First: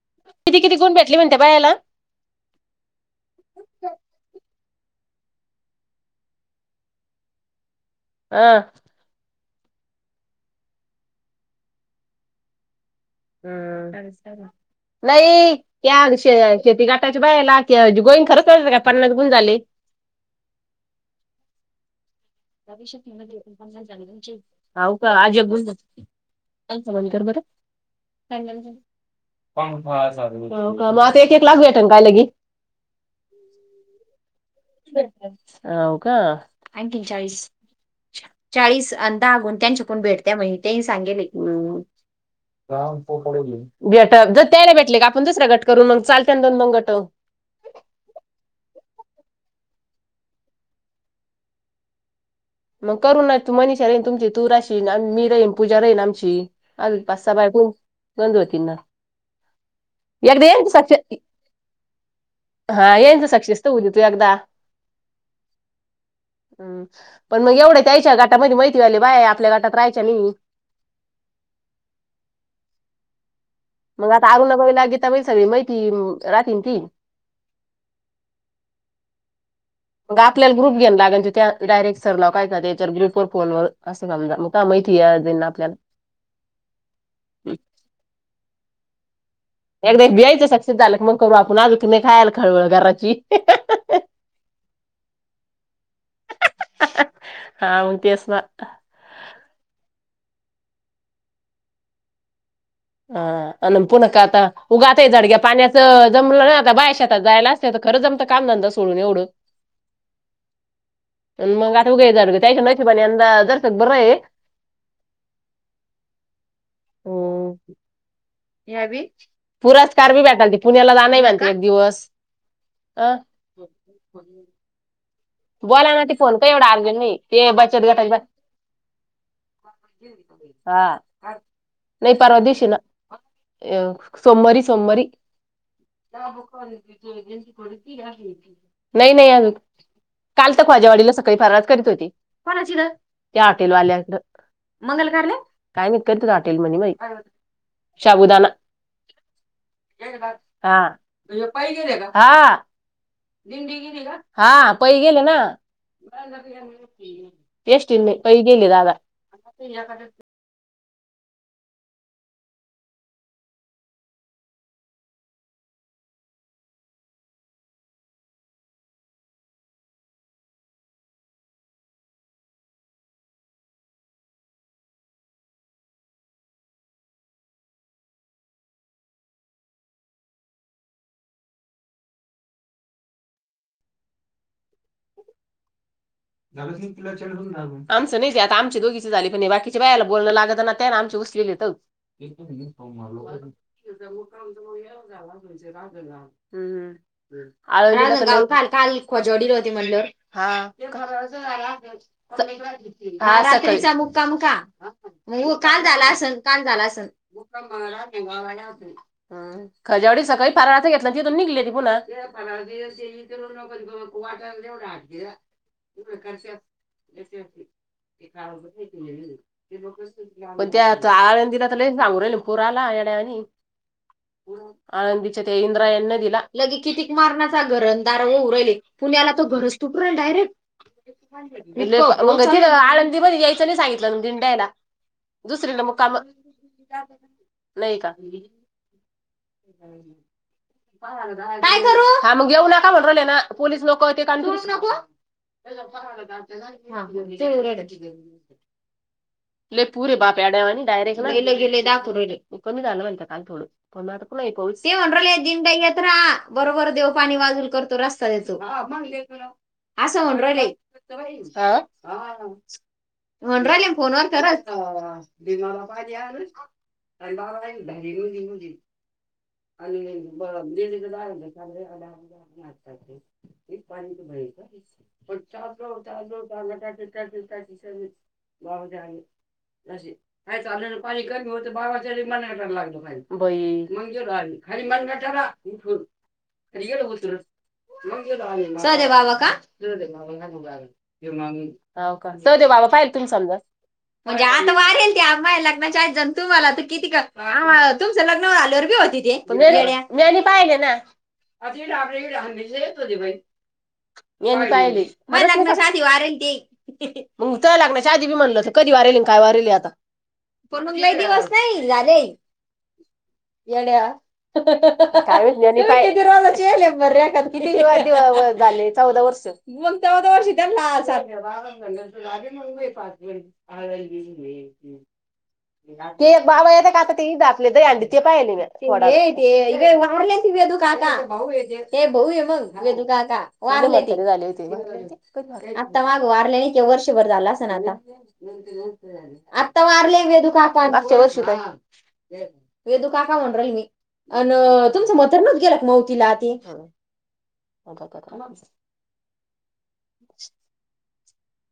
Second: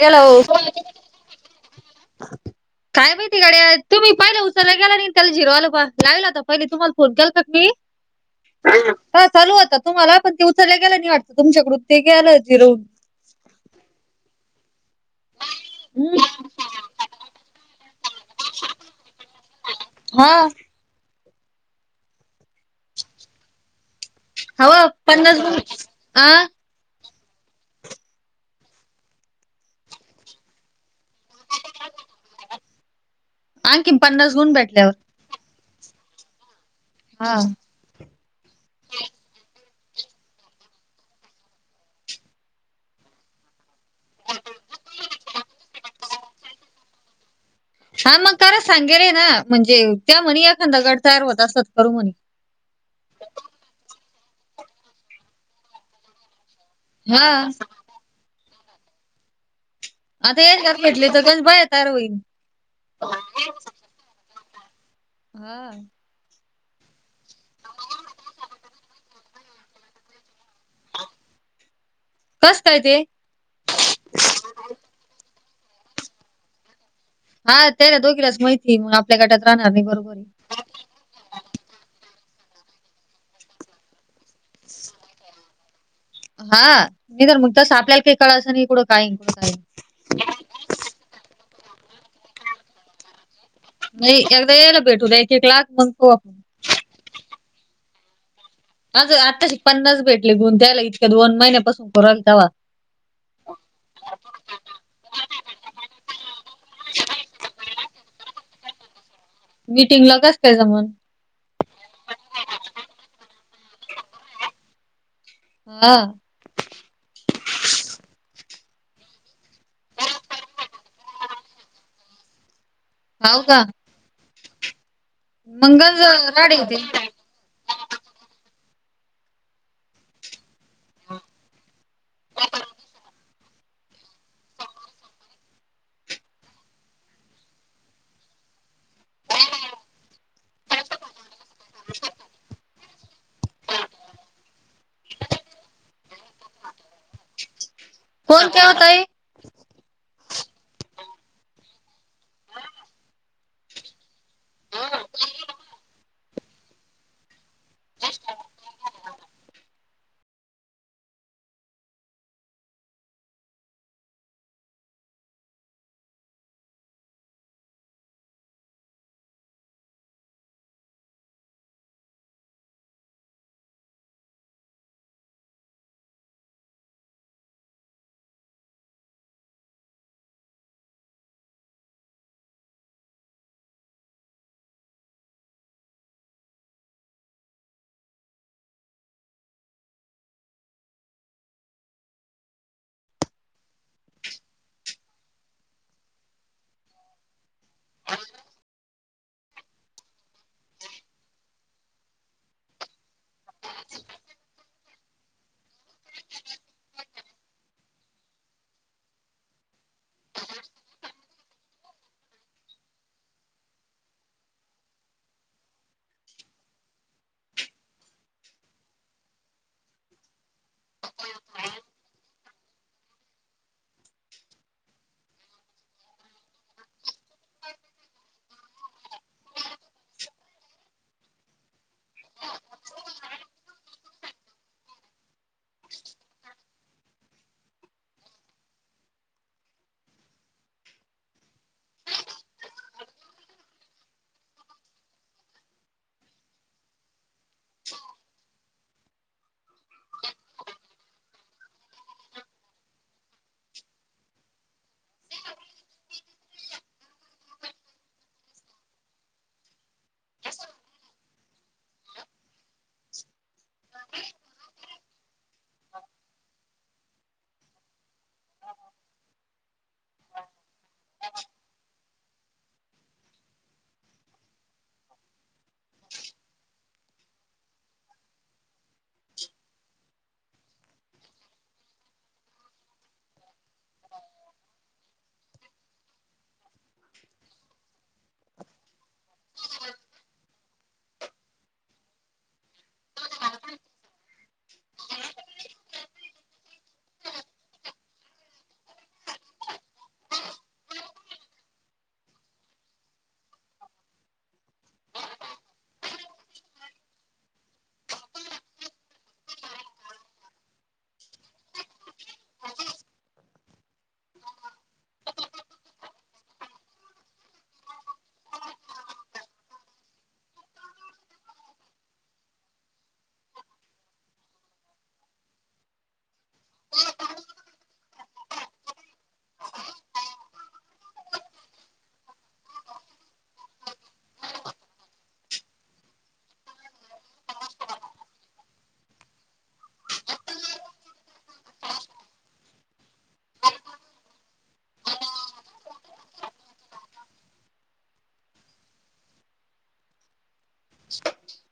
Hello किती किती गुण भेटले म्हणते बायाला काय माहिती गड्या तुम्ही पहिला उचलला गेला नाही त्याला झिरो आल पा लावला होता पहिले तुम्हाला फोन केल का मी अह. हा चालू होता तुम्हाला पण ते उचलल्या गेला नाही वाटतं तुमच्याकडून ते गेलं झिरो होऊन. हम्र नाही या शेती गटाच्या बायला कि गोईन खरंच काय पन्नास गुण झाले. हा. श पन्ना हवं का पन्नास आजग गुण बंद आ कर बर. मग आता एक एक लाख भेट ना काय लगी. आणंखीन पन्नास गुण भेट हो का आणखीन हा चाळीस चाळीस अंदा आगून त्यांच्याकून भेटत्या म त्यांनी सांगेले. भेट ज त्याला भेटले का आपण दुसरा गट करू मग चालत्याल दोन दोन गट हा मग कार सांगेल आहे ना म्हणजे त्या म्हणी एखादा गट तयार होत असेल तर करू म्हणी मग करू ना तू मनीषा राहीन तुमची तू राशीन मी राहीन पूजा राहीन आमची अजून पाच हा सहा बायका पण गंज होतीन ना आता एकदा हेच यांचं जर का भेटले सक्सेस तर गंज बाया तयार होतील हा येनच सक्सेस तर होऊ दे तू एकदा हा हम पण मग एवढ होईल त्यायच्या गटामध्ये माहिती वाले बायेते आपल्या गटात राहायच्या नाही कस काय ते मग आता [inaudible] लागेता सगळी माहिती राह ती हा ते ना दोघीलाच माहिती आहे मग आपल्या गटात राहणार नाही ब मग आपल्याला ग्रुप घेन लागायची त्या त डायरेक्ट सर लोकायचा का त्याच्यावर ग्रुपवर फोन वर असं समजा मग तेव्हा माहिती येजाइन आपल्याला हा नाही तर मग तसं आपल्याला काही कळाचं नाही इकडं काय इकड काय एकदा यायचं सक्सेस झाल मग करू आपण आजूक काय नाही खळवळ कराची नाही एकदा येला भेटू दे एक एक लाख मग तो - हा हा तेस ना. आज आत्ताशी पन्नास भेटले गुण द्यायला इतक्या दोन महिन्यापासून करू राहिलो तवा - हा आणि पुून्हा आता उगाात झाडग्या पाण्याचं जमलं नाही आता बाया शेतात जाएल असतील- तर खरं जमत तर काम नधंदा सोडून एवढ- मीटिंगला कसं काय जमलं? मग आता उग हे झालं का? त्यांच्या नशिबानं यंदा जरासक बरंय. हा पुराचं कारवी भेटान पुण्याला जाण म्हणती एक दिवस. जाव का? मग बोला गंज ना ते फोन काय राडे एवढ होते. अर्जेंट नाही. ते बचत गटाच्या बा- हा नाही परवा दिवशी ना- अ सोमारी सोमारी नाही नाही अजून- काल तर ख्वाज्यावाडीला सकाळी फारज करीत होती. कोणाच्या इथं? त्या हॉटेल वाल्याच. मंगल कार्यालयत, काय माहित काहीतरी हॉटेल म्हणी बाई. कोण शाबुदना. त्या ओ ताई? हा पायी गेले का? हा. दिंडी गेली का? हा. पै गेले ना. एसटी नी नहीं, पै गेले दादा. आमं नाहीे आता आमच्या दोघीच झाली पण नाही बाकीच्या बायाला बोलणं लागत ना त्या आमची ग. ता [unintelligible] [unintelligible] हम काल खजोडीर होती म्हणलं. ह [unintelligible] रात्रीचा मुक्काम का! म काल झाला असल काल झाला असल ह खजावडी सकाळी पारळाचा घेतला त इथून निघली ती पुन्हा. वाटेऊ आट ग [unintelligible] ते [unintelligible] पण त्या आळ दिला तर ल सांगू राहिल पूर आला येड्यावानी. [inaudible] आळंदीच्या त्या इंद्रा यांना दिला लगे कितीक मारण्याचा घरंदार व उरहिली. पुण्याला तर गर तुटून डायरेक्ट. त आळंदीमध्ये यायचं नाही सांगितलं दिड्यायला. दुसरीकडे मग काम नाही का. हम्! काय करू हा मग घेऊ नका म्हणले ना पोलीस नको ते काणच नको. ह [unintelligible] पुरे बाप अडा्यावा आणि डायरेक्ट गेले दाख कमी झालं म्ह का. को [unintelligible] ते म्हण राले दिंडा यत राहा बरोबर देव पाणी वाजूल करतो रस्ता देतो. असं होन रले. म्हण रा फोनवर खरच. [unintelligible] आणि ब [unintelligible] पाणी त मिळे का? पो पोट क बाव [unintelligible] ज काय चाललेलं पाणी कमी होतं बाबाच्या मनाय पला लागलं पाण बाई. मग गेल आ खरी मणलाठून ख गेल होत र. र बाबा का बाबा का [unintelligible] सोदे बाबा [unintelligible] म्हणजे आता वारेल ते आम्हा लग्नच्या आहेत जण तुम्हाला तर किती तुमचं लग्न झा. हो तेनी पाहिले ना. [unintelligible] मीना पाहिले माझ्या लग्नाच्या आधी वारले न ते. मग त लागण्याच्या आधी बी म्हणल ते कधी वारेल काय वारेल आता. पण का दिवस नाही जा नाही. येडया. किती रजाचेले रे किती दि झाले चौदा वर्ष. मग चौदा वर्षी त्या चालंच. [unintelligible] [inaudible] ते एक बाबा येत का आता ते [unintelligible] ते पाहि म ते वाारले तदु काका हे बऊ ये मग दु काका. वारले ते, आता माग वारले आणि किवा वर्षभर झाला असं ना आता. आता वारले ग दुकाका वसत. व दू का का म्हण राल मी अन तुमचं मथर मच गेला मावतीला ते. होम [unintelligible] [inaudible]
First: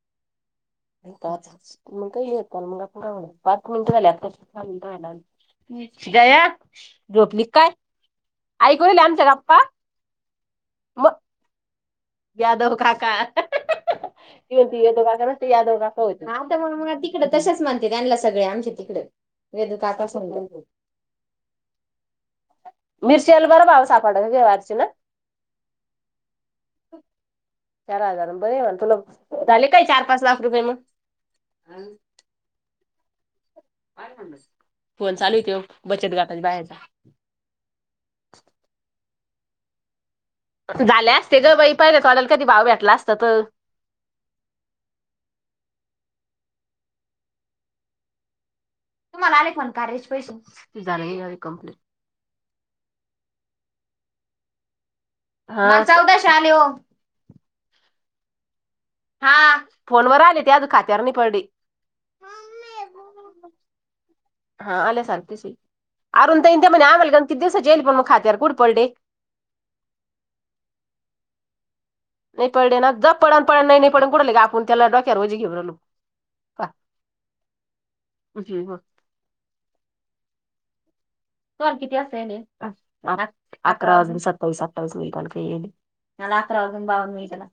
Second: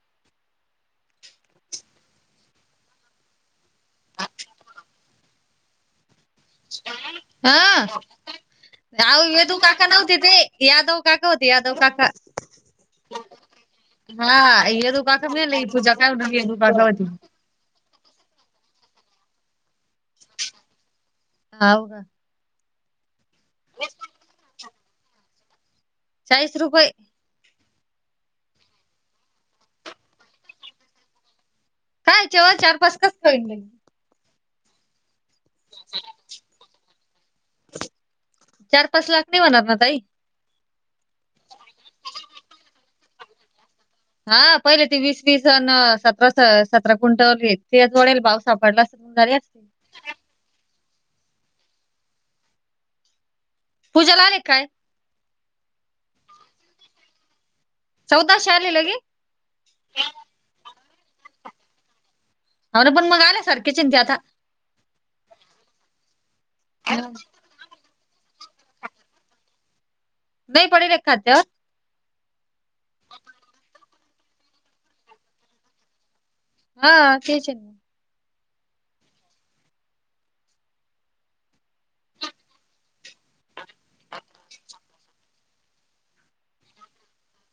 मग काही येत मग पु पाच मिनिट झाली आताहा मिनट. जया झोपली काय हां, ऐकलेल्या अहो आमच्या यदू गप्पा. काका नव्हते ते. यादव म काका होते यादव काका. यादव काका ती हां, म्हणते यदू यदव काका नसत मेले यादव पूजा काका काय होते. म्हणून हा यदू आता म काका म होते. तिकडच तशाच म्हणते त्यांला सगळे आमच्या तिकडे. वेदू काकाच म्हणत्यात. [unintelligible] मिरच्याला बरं भाव सापडला तुझ्या व अर्चना. चाळीस रुपये चार हजार बरी आहे म. तुला झाले काय चार पाच लाख रुपये मग. कायच्याव्ह चार पाच कसकाय होईन. फोन चालूये तो बचत गटाच्या बायांचा. चार पाच लाख नाही होणार ना ताई. झाले असते ग बाई पाहिले तोड्याला कधी भाव भेटला असता तर. हा पहिले ते वीस तीस जण सतरा सतरा कुंटवली ते तोडेल भाव सापडला. तर झाली तुम्हाला आले असती. पण कार्याचे पैसे. झाल नाही अजुन कंप्लीट. पूजाला आले काय? हा चौदाशे आले वो. चौदाशे आले लगेच. हा फोनवर आले ते अजून खात्यावर नाही पडले. हाव ना पण मग ते आल्या सारखेच आहे ना आता. हा आल्या सारखेच आहे. आरूण ताईंते म्हणे हा. आम्हाला गण किती दिवसांचे ईयेल आहे. पण मग खात्यावर कुठ पडले. नाही पडेल आहे खात्यावर. नाही पडले ना. जा पडन पडन नाही नाही पडण. आपण कुठे लगे आपण त्याला डोक्यार वजी घेऊ रायलो. हा तेच आहे ना. [unintelligible] तुम्हाला किती वाजता ईयेल आहे. अकरा वाजून सत्तावीस अठ्ठावीस मिनिटांनी ईयेल आहे. मला अकरा वाजून बावन्न मिनिटाला.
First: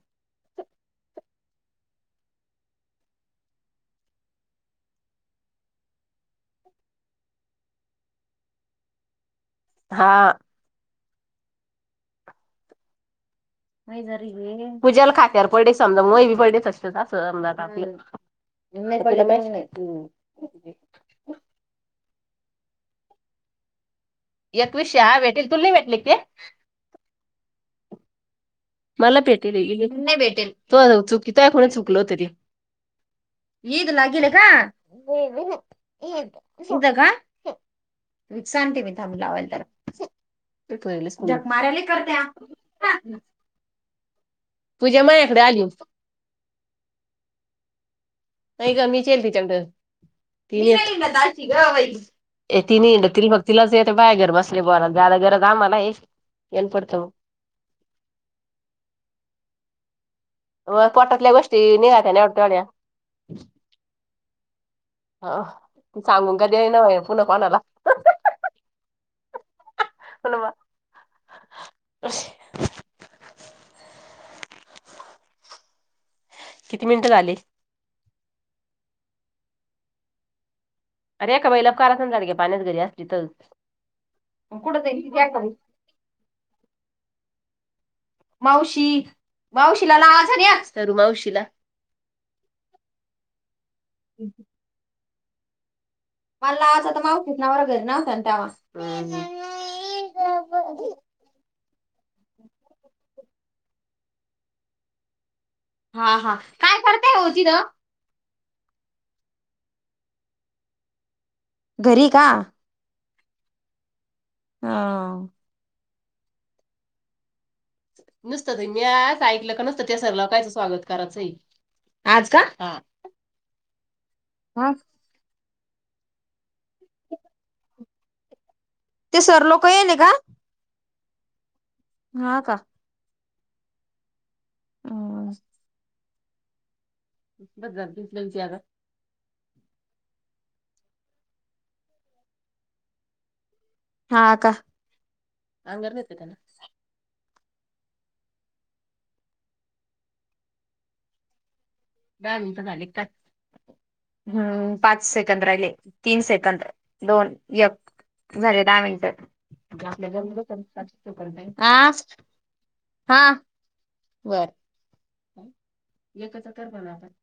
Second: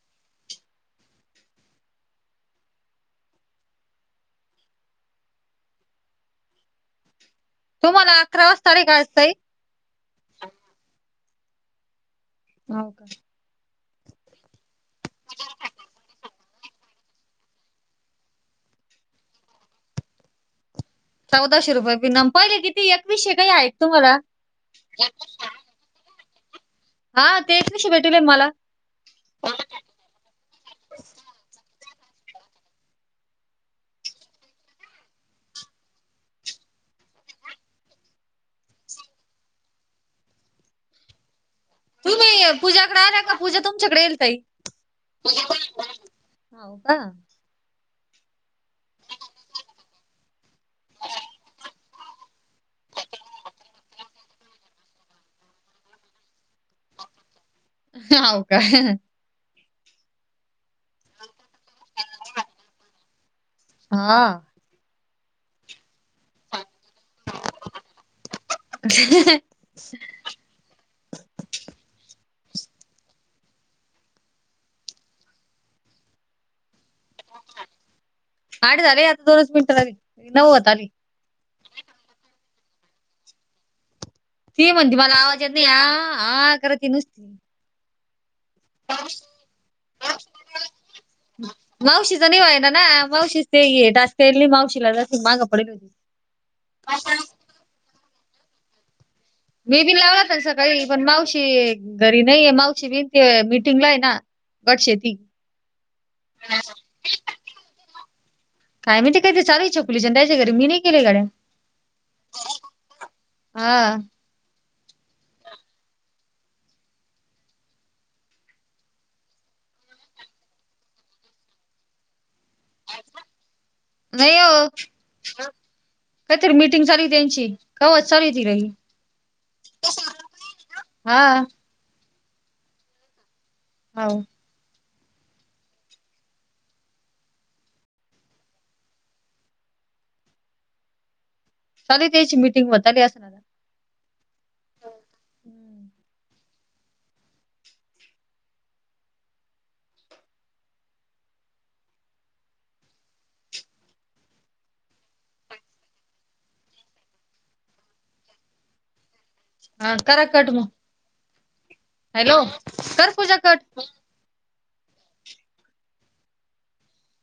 तुम्हाला अकरा वाजता आली का सई. हा हाव का मै जरी पूज्याला खात्यार पडे समजा. मु बी पडेच असते असं समजा आपल. [unintelligible] चौदाशे रुपये पिन पहिले किती एकवीसशे काही आहेत तुम्हाला. एकवीसशे आहे भेटल. तुल नाही भेटले का ते. हा ते एकव्वीशे भेटेलय ना मला. मला भेटेल आहे. नाही भेटेल. तुझ्या जवळ चुकी तोय चुकल होत ते. ईद लागेल का? इथं का सांगते मी थांब लावायला त्याला. झकमारायले तुम्ही पूजाकडे आल्या का, पूजा तुमच्याकडे ईयेल आहे ताई. पूज्या मायाकडे आली. हाव का नाही ग मीच ईयेल आहे तिच्याकड. ती नाही हिंडत तिलाच येते बाया घर बसले बोलायला. जादा गरज आम्हाला आहे येन पडतं मग. हाव का पोटातल्या गोष्टी निघत्या ना एवढ्या तेवढ्या. हा ह सांगून का देईना व्हय पुन्हा कोणाला. [unintelligible] [unintelligible] किती मिनिटं झाले. आठ झाले आता दोनच मिनट नववत आली अरे काका बईलाव काडे पाण्यात घरी अस तिथ ती म्हणते मला आवाज येत नाही आ करत नुसती माऊशी मावशीचा निव आहे ना ना मावशी ते येत तेल्ली मावशीला ज मागं पडेल होती मला आं आता माग फिस नाव घरी नवतं तेव्हा मी बी लावलात सकाळी पण मावशी घरी नाहीये मावशी बिनती मिीटिंग ला आहे ना गट शेती हा हा काय करता हेवती र काय मी ते कायरी चालयचछकुलीच्यान त्याच्या घरी मी नाही केले गड्या घरी का हा हा नसतं मी आच ऐकलं का नसतं त्या सरलावकायचं स्वागत कराचंही आज का नाहीो हा कायतरी मीटिंग सारी त्यांची कवत सारी ती रही ते सर लोक येले का हा हा का हो ह बस जास लगची चाले त्याची मीटिंग मली असणार हा का अंगरेतना द मिटं झाले काच हम्म पाच सेकंद राहिले तीन सेकंद दोन य झाले दहा मिचात हा करा कट मग हा हॅलो कर हा पूजा कट. बरं एकच तर बघ आपण